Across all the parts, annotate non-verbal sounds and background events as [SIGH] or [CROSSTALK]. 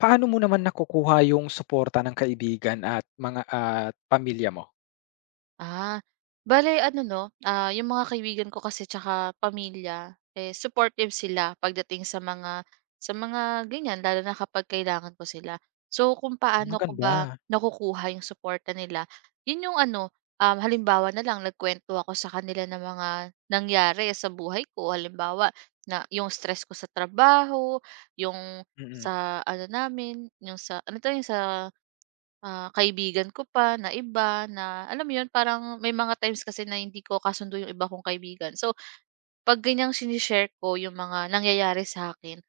Paano mo naman nakukuha yung suporta ng kaibigan at mga at pamilya mo? Ah, Bale ano 'no, yung mga kaibigan ko kasi tsaka pamilya, eh, supportive sila pagdating sa mga ganyan lalo na kapag kailangan ko sila. So, kung paano ko ba Maganda. nakukuha yung suporta nila, yun yung ano, halimbawa na lang nagkuwento ako sa kanila ng mga nangyari sa buhay ko. Halimbawa na yung stress ko sa trabaho, yung Mm. sa ano namin, yung sa ano 'to, yung sa kaibigan ko pa na iba na alam mo 'yun, parang may mga times kasi na hindi ko kasundo yung iba kong kaibigan. So, 'pag ganyang shini ko yung mga nangyayari sa akin,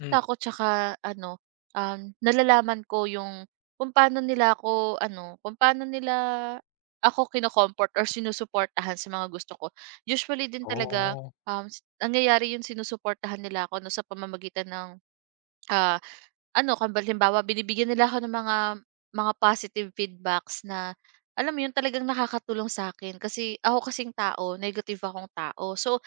Hmm. ko tsaka ano, nalalaman ko yung kung paano nila ako kino-comfort or sinusuportahan sa mga gusto ko. Usually din talaga, Oh. Nangyayari yun sinusuportahan nila ako 'no, sa pamamagitan ng, ah, ano kung halimbawa binibigyan nila ako ng mga positive feedbacks na alam mo yun talagang nakakatulong sa akin. Kasi ako kasing tao, negative akong tao. So,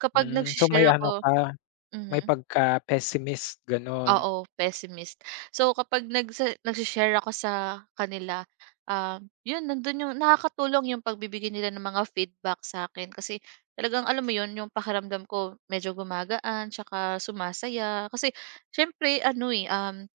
kapag Hmm, so may nagse-share ano ako. ka, Mhm. may pagka-pessimist gano'n? Oo, pessimist. So, kapag nagse-share ako sa kanila, 'yun nandun yung nakakatulong yung pagbibigay nila ng mga feedback sa'kin kasi talagang alam mo 'yun, yung pakiramdam ko medyo gumagaan tsaka sumasaya. Kasi siyempre ano, eh, um,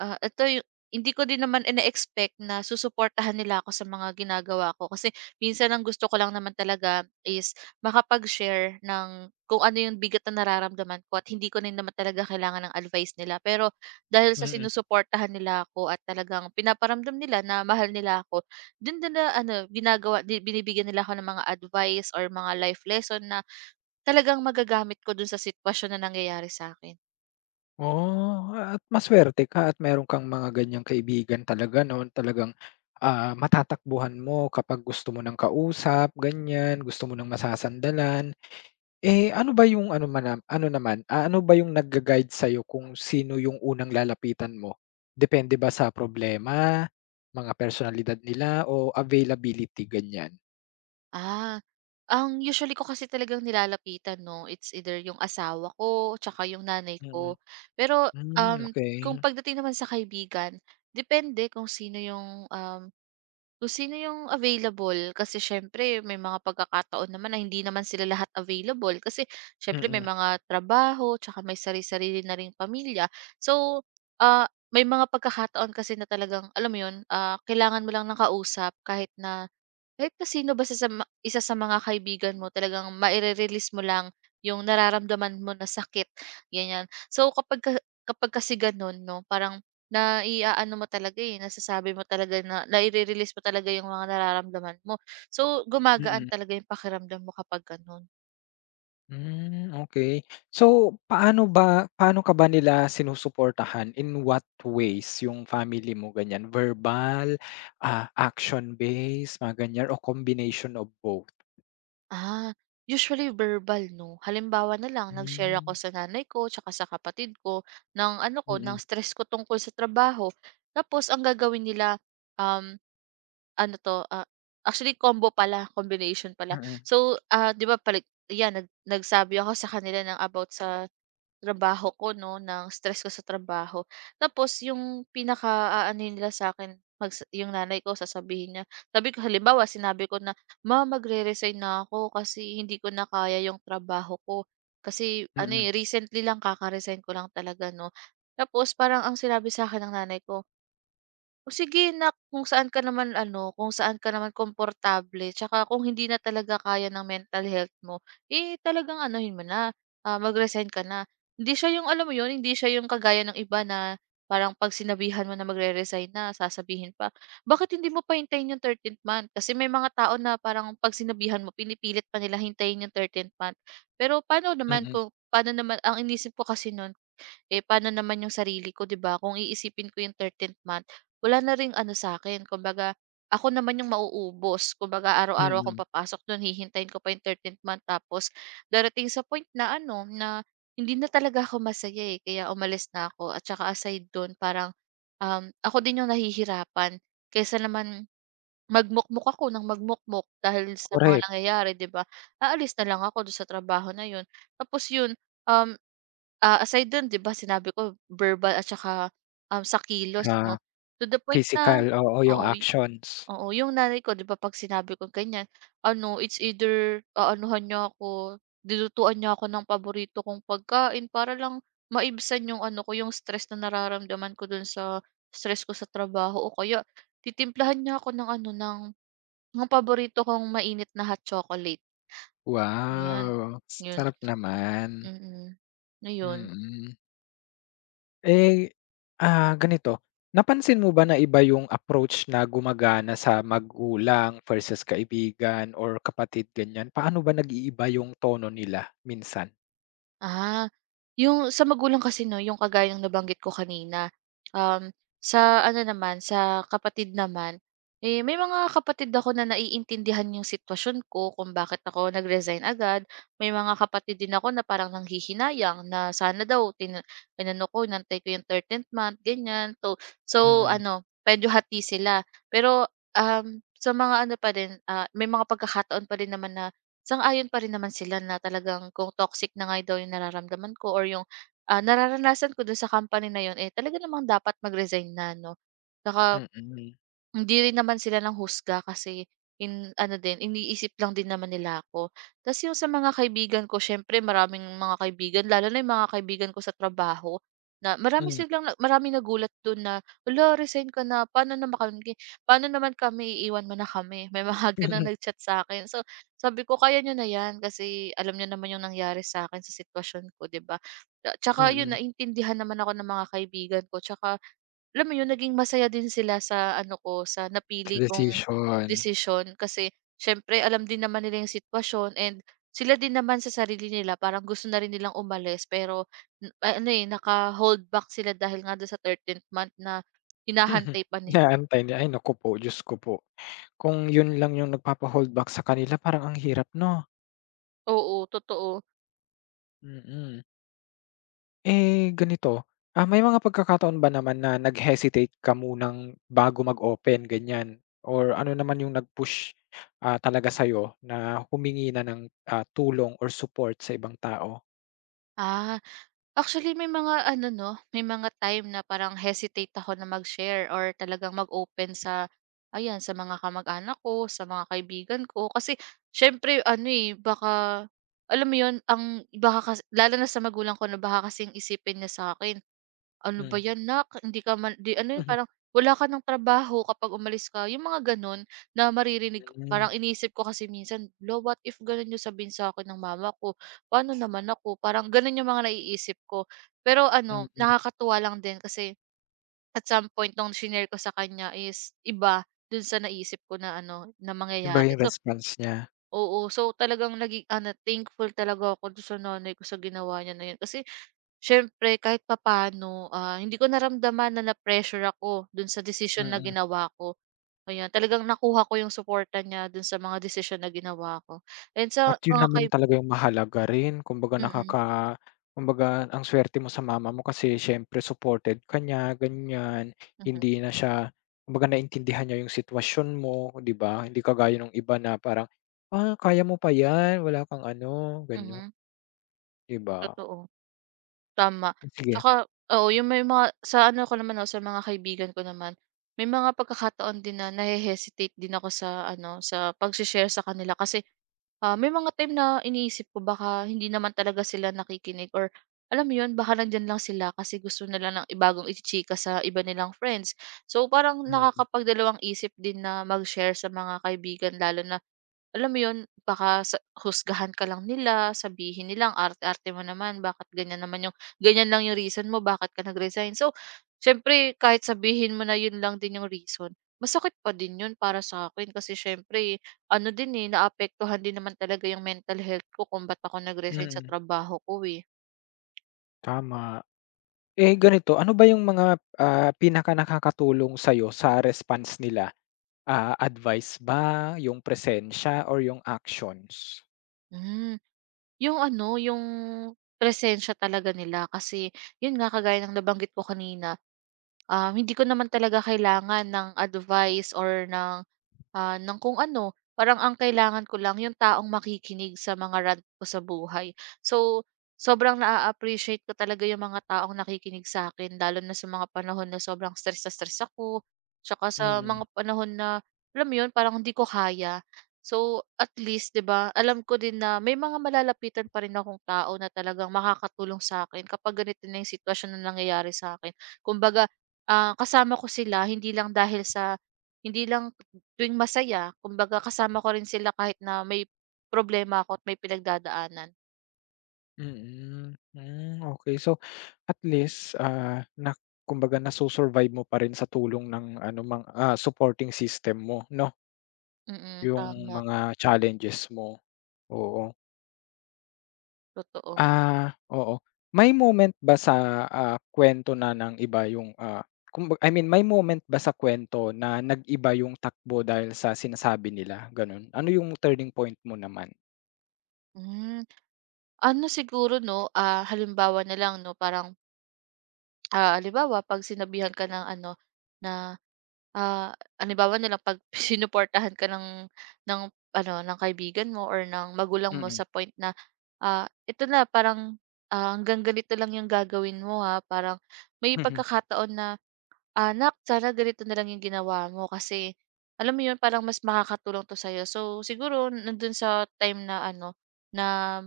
ah, ito yu hindi ko din naman ine-expect na susuportahan nila ako sa mga ginagawa ko kasi minsan ang gusto ko lang naman talaga is makapag-share ng kung ano yung bigat na nararamdaman ko at hindi ko rin naman talaga kailangan ng advice nila. Pero dahil sa Mm. sinusuportahan nila ako at talagang pinaparamdam nila na mahal nila ako, dun din na ano, ginagawa, binibigyan nila ako ng mga advice or mga life lesson na talagang magagamit ko dun sa sitwasyon na nangyayari sa akin. Oh, at masuwerte ka at meron kang mga ganiyang kaibigan talaga 'no, talagang, matatakbuhan mo kapag gusto mo ng kausap, ganiyan, gusto mo ng masasandalan. Eh, ano ba yung ano manam ano naman, ano ba yung nagga-guide sa'yo kung sino yung unang lalapitan mo? Depende ba sa problema, mga personalidad nila o availability, ganyan? Ah, ang usually ko kasi talagang nilalapitan 'no, it's either yung asawa ko tsaka yung nanay Mm. ko. Pero, um, Hmm, kung okey. pagdating naman sa kaibigan, depende kung sino yung available. Kasi siyempre may mga pagkakataon naman na hindi naman sila lahat available kasi siyempre may Mm, mga trabaho tsaka may sarili sarili na ring pamilya. So, ah, may mga pagkakataon kasi na talagang alam mo yun, kailangan mo lang ng kausap kahit na kahit pa sino basta sa ma isa sa mga kaibigan mo talagang maire-release mo lang yung nararamdaman mo na sakit, ganyan. So kapag kasi gano'n 'no, parang naiaano mo talaga, eh, nasasabi mo talaga na naire-release mo talaga yung mga nararamdaman mo. So gumagaan mm. talaga yung pakiramdam mo kapag gano'n. Hmm, okey. So, paano ka ba nila sinusuportahan, in what ways yung family mo, ganyan? Verbal, action based, mga ganyan, o combination of both? Ah, Usually verbal 'no. Halimbawa na lang nag-share ako Hmm. sa nanay ko tsaka sa kapatid ko ng ano ko, ng Mm. stress ko tungkol sa trabaho. Tapos ang gagawin nila, um, ano 'to, actually combo pala, combination pala. Mm, So, 'di ba palit 'yan nagsabi ako sa kanila ng about sa trabaho ko 'no, ng stress ko sa trabaho. Tapos yung pinaka-aanuhin nila sa akin, yung nanay ko sasabihin niya, sabi ko halimbawa sinabi ko na, "Ma, magre-resign na ako kasi hindi ko na kaya yung trabaho ko." Kasi ano, mm. eh, recently lang kaka-resign ko lang talaga 'no. Tapos parang ang sinabi sa'kin ng nanay ko, o sige na kung saan ka naman ano, kung saan ka naman komportable tsaka kung hindi na talaga kaya ng mental health mo, eh, talagang anuhin mo na, mag-resign ka na. Hindi siya yung alam mo yun, hindi siya yung kagaya ng iba na parang 'pag sinabihan mo na magre-resign na sasabihin pa, "Bakit hindi mo pa hintayin yung thirteenth month?" Kasi may mga tao na parang 'pag sinabihan mo pinipilit pa nila hintayin yung thirteenth month. Pero paano naman Mm, kung paano naman ang inisip ko kasi nun, eh, paano naman yung sarili ko, 'di ba? Kung iisipin ko yung thirteenth month, wala na ring ano sa'kin, kumbaga ako naman yung mauubos. Kumbaga araw-araw akong mm, papasok dun, hihintayin ko pa yung thirteenth month tapos darating sa point na ano, na hindi na talaga ako masaya, eh, kaya umalis na ako at saka aside dun parang, ako din yung nahihirapan kaysa naman magmukmok ako ng magmukmok dahil sa mga correct, nangyayari, 'di ba? Aalis na lang ako dun sa trabaho na yun. Tapos yun. Um, Aside dun, 'di ba sinabi ko verbal at saka, sa kilos ah, 'no, to the point na. physical, oo, yung Oo, actions. oo, yung nanay ko 'di ba 'pag sinabi ko ganyan, ano it's either aanuhan niya ako, lulutuan niya ako ng paborito kong pagkain para lang maibsan yung ano ko, yung stress na nararamdaman ko dun sa stress ko sa trabaho o kaya titimplahan niya ako ng ano, ng paborito kong mainit na hot chocolate, 'yan. Wow, Yun. sarap naman. Mm. Yun. Mm. Eh, ganito, napansin mo ba na iba yung approach na gumagana sa magulang versus kaibigan or kapatid, ganyan? Paano ba nag-iiba yung tono nila minsan? Ah, yung sa magulang kasi 'no, yung kagayang nabanggit ko kanina, um, sa ano naman, sa kapatid naman, eh, may mga kapatid ako na naiintindihan yung sitwasyon ko kung bakit ako nag-resign agad. May mga kapatid din ako na parang nanghihinayang na sana daw inano ko, inantay ko yung thirteenth month, ganyan. So Mm, ano, medyo hati sila. Pero, sa mga ano pa rin, may mga pagkakataon pa rin naman na sang-ayon pa rin naman sila na talagang kung toxic na nga daw yung nararamdaman ko or yung, nararanasan ko dun sa company na yun, eh, talaga namang dapat mag-resign na 'no. Tsaka mm, hindi rin naman sila ng husga kasi in ano din, iniisip lang din naman nila ako. Tas yung sa mga kaibigan ko siyempre maraming mga kaibigan lalo na yung mga kaibigan ko sa trabaho na marami hmm, silang maraming nagulat dun na, "Ulo resign ka na, paano naman kami iiwan mo na kami?" May mga [LAUGHS] ganong [LAUGHS] nag-chat sa akin. So, sabi ko, "Kaya nyo na 'yan kasi alam nyo naman yung nangyari sa akin sa sitwasyon ko, 'di ba?" mm, Tsaka yun mm. naintindihan naman ako ng mga kaibigan ko tsaka alam mo yun naging masaya din sila sa ano ko, sa Sa napili kong desisyon. desisyon kasi siyempre alam din naman nila yung sitwasyon and sila din naman sa sarili nila parang gusto na rin nilang umalis pero ano, eh, naka-hold back sila dahil nga do'n sa thirteenth month na [LAUGHS] hinahantay pa nila. Inaantay niya, ay naku po, Diyos ko po. Kung yun lang yung nagpapa-hold back sa kanila parang ang hirap 'no? Oo, totoo. Mm. Eh, ganito, may mga pagkakataon ba naman na nag-hesitate ka munang bago mag-open ganyan or ano naman yung nag-push, talaga sa'yo na humingi na ng, tulong or support sa ibang tao? Ah. Actually, may mga ano 'no, may mga time na parang hesitate ako na mag-share or talagang mag-open sa, ayan, sa mga kamag-anak ko, sa mga kaibigan ko. Kasi siyempre ano, eh, baka alam mo 'yun, ang baka kasi lalo na sa magulang ko 'no, baka kasing isipin niya sa akin, "Ano Hmm. ba 'yan nak, hindi ka man" 'di ano 'yun, Mhm. parang, "Wala ka ng trabaho kapag umalis ka." Yung mga gano'n na maririnig ko. Parang iniisip ko kasi minsan, lo what if gano'n yung sabihin sa akin ng mama ko? Paano naman ako? Parang gano'n yung mga naiisip ko. Pero Hmm, ano, mm. [LAUGHS] nakakatuwa lang din kasi at some point nung shinare ko sa kanya is iba dun sa naisip ko na ano, na Iba mangyayari. yung So, response niya. oo, so talagang naging ano, thankful talaga ako dun sa nanay ko sa ginawa niya na 'yun. Kasi siyempre kahit papaano, hindi ko naramdaman na na-pressure ako dun sa decision na Mm. ginawa ko. Ayan, talagang nakuha ko yung suporta niya dun sa mga decision na ginawa ko. And At sa yun mga naman kay talaga yung mahalaga rin, kumbaga Mm, nakaka kumbaga ang swerte mo sa mama mo kasi siyempre supported ka niya ganyan, mhm, hindi na siya, kumbaga, naintindihan niya yung sitwasyon mo 'di ba? Hindi kagaya ng iba na parang, "Ah, kaya mo pa 'yan wala kang ano," ganun, mhm, 'di ba? totoo. Tama, Sige. tsaka oo yung may mga sa ano ko naman, 'no, sa mga kaibigan ko naman, may mga pagkakataon din na nahe-hesitate din ako sa ano, sa pag share sa kanila kasi may mga time na iniisip ko baka hindi naman talaga sila nakikinig or alam mo 'yun, baka nandiyan lang sila kasi gusto nila ng ibagong ichichika sa iba nilang friends. So, parang Mm, nakakapagdalawang isip din na mag-share sa mga kaibigan lalo na alam mo 'yun, baka sa husgahan ka lang nila, sabihin nilang arte-arte mo naman, bakit ganyan naman yung ganyan lang yung reason mo, bakit ka nag-resign. So, siyempre kahit sabihin mo na 'yun lang din yung reason, masakit pa din 'yun para sa akin kasi siyempre ano din, eh, naapektuhan din naman talaga yung mental health ko kung ba't ako nag-resign sa mm, trabaho ko, eh. tama. Eh, ganito, ano ba yung mga, pinaka nakakatulong sa'yo sa response nila? Advice ba, yung presensya or yung actions? Hmm, yung ano, yung presensya talaga nila kasi yun nga kagaya ng nabanggit ko kanina, hindi ko naman talaga kailangan ng advice or ng kung ano. Parang ang kailangan ko lang yung taong makikinig sa mga rant ko sa buhay. So, sobrang na appreciate ko talaga yung mga taong nakikinig sa akin, lalo na sa mga panahon na sobrang stress na stress ako, tsaka sa Mm, mga panahon na, alam mo yun, parang hindi ko kaya. So, at least, di ba, alam ko din na may mga malalapitan pa rin akong tao na talagang makakatulong sa akin kapag ganito na yung sitwasyon na nangyayari sa akin. Kumbaga, kasama ko sila, hindi lang tuwing masaya kumbaga kasama ko rin sila kahit na may problema ako at may pinagdadaanan. mm. Hmm, okey. So, at least, na, kumbaga, nasu-survive mo pa rin sa tulong ng ano mang supporting system mo 'no, Mm, yung tama, mga challenges mo, oo. totoo. Ah, oo. May moment ba sa, kuwento na ng iba yung, I mean, may moment ba sa kwento na nag-iba yung takbo dahil sa sinasabi nila, gano'n? Ano yung turning point mo naman? Hmm. Ano siguro 'no, halimbawa na lang 'no parang, halimbawa 'pag sinabihan ka ng ano na, ah, halimbawa na lang 'pag [LAUGHS] sinuportahan ka ng ano ng kaibigan mo or ng magulang mo Mm. sa point na, "Ito na parang, hanggang ganito lang yung gagawin mo ha." Parang may [LAUGHS] pagkakataon na, "Anak, sana ganito na lang yung ginawa mo kasi alam mo yun parang mas makakatulong 'to sa'yo." So, siguro nandun sa time na ano, na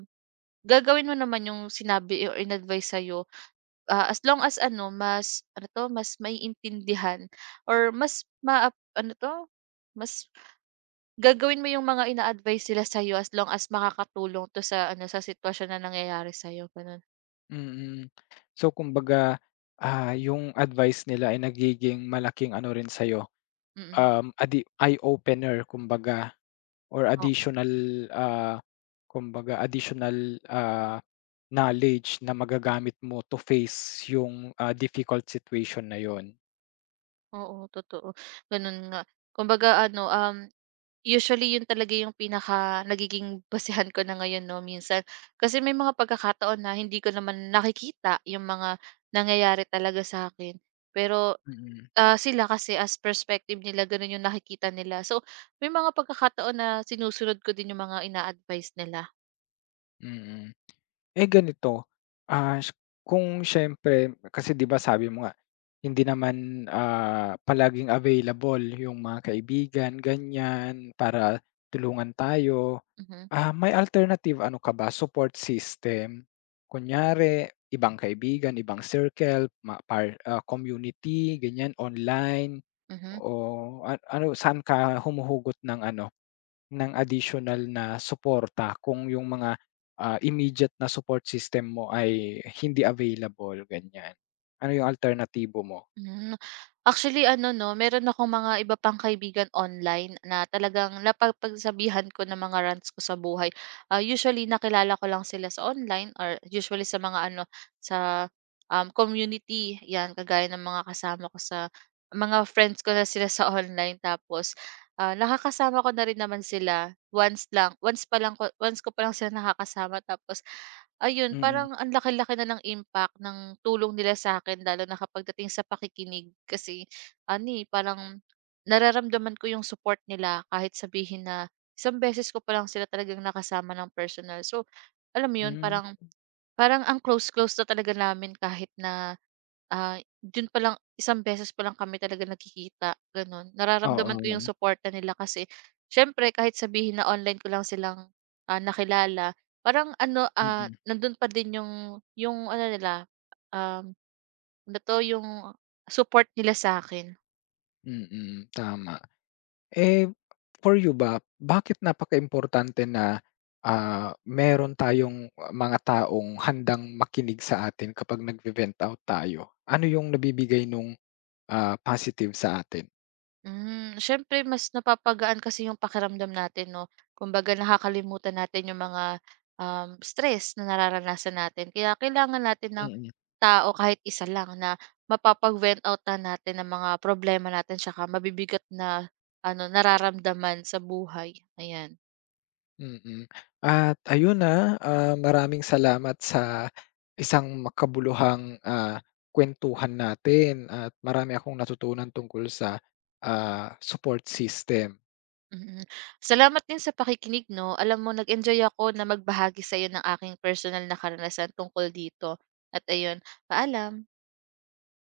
gagawin mo naman yung sinabi or in-advice sa'yo, as long as ano mas ano 'to, mas maiintindihan or mas ano 'to, mas gagawin mo yung mga ina-advice nila sa'yo as long as makakatulong 'to sa ano, sa sitwasyon na nangyayari sa'yo, ganun. Mm. So, kumbaga, yung advice nila ay nagiging malaking ano rin sa'yo, Mm. Eye opener, kumbaga, or additional, ah, kumbaga additional, knowledge na magagamit mo to face yung, difficult situation na yon. Oo, totoo. Ganun nga. Kumbaga ano, usually yun talaga yung pinaka nagiging basehan ko na ngayon 'no, minsan. Kasi may mga pagkakataon na hindi ko naman nakikita yung mga nangyayari talaga sa akin. Pero, Mm, sila kasi as perspective nila ganun yung nakikita nila. So, may mga pagkakataon na sinusunod ko din yung mga ina-advice nila. mm. Eh, ganito, ah, s- kung siyempre kasi, 'di ba, sabi mo nga, hindi naman, palaging available yung mga kaibigan, ganyan, para tulungan tayo. Mhm, May alternative ano ka ba, support system? Kunyari, ibang kaibigan, ibang circle, ma par community, ganyan, online? mhm. O, ano, saan ka humuhugot ng ano, ng additional na suporta kung yung mga, immediate na support system mo ay hindi available, ganyan? Ano yung alternatibo mo? Hmm. Actually ano 'no, meron akong mga iba pang kaibigan online na talagang napapagsabihan ko ng mga rants ko sa buhay. Usually nakilala ko lang sila sa online or usually sa mga ano, sa, community, 'yan kagaya ng mga kasama ko sa mga friends ko na sila sa online. Tapos, nakakasama ko na rin naman sila once lang, once ko pa lang sila nakakasama tapos. Ayun, Mm, parang ang laki-laki na ng impact ng tulong nila sa'kin lalo na kapag dating sa pakikinig kasi ano, eh, parang nararamdaman ko yung support nila kahit sabihin na isang beses ko pa lang sila talagang nakasama ng personal. So, alam mo yun, hmm, parang Parang ang close-close na talaga namin kahit na, dun palang isang beses palang kami talaga nagkikita, ganun. Nararamdaman ko yung oo, suporta nila kasi siyempre kahit sabihin na online ko lang silang, nakilala, parang ano, mm, nandun pa din yung ano nila, um, ano 'to, yung support nila sa akin. mm, tama. Eh, for you ba, bakit napakaimportante na, meron tayong mga taong handang makinig sa atin kapag nagve-vent out tayo? Ano yung nabibigay nung, positive sa atin? Siyempre mas napapagaan kasi yung pakiramdam natin 'no. Kumbaga nakakalimutan natin yung mga, stress na nararanasan natin kaya kailangan natin ng Mm. tao kahit isa lang na mapapag-vent out na natin ang mga problema natin tsaka mabibigat na ano, nararamdaman sa buhay, ayan. Mm. At ayun, na, maraming salamat sa isang makabuluhang, kuwentuhan natin at marami akong natutunan tungkol sa, support system. Mm. Mm. Salamat din sa pakikinig 'no, alam mo nag-enjoy ako na magbahagi sa sa'yo ng aking personal na karanasan tungkol dito at ayun, paalam.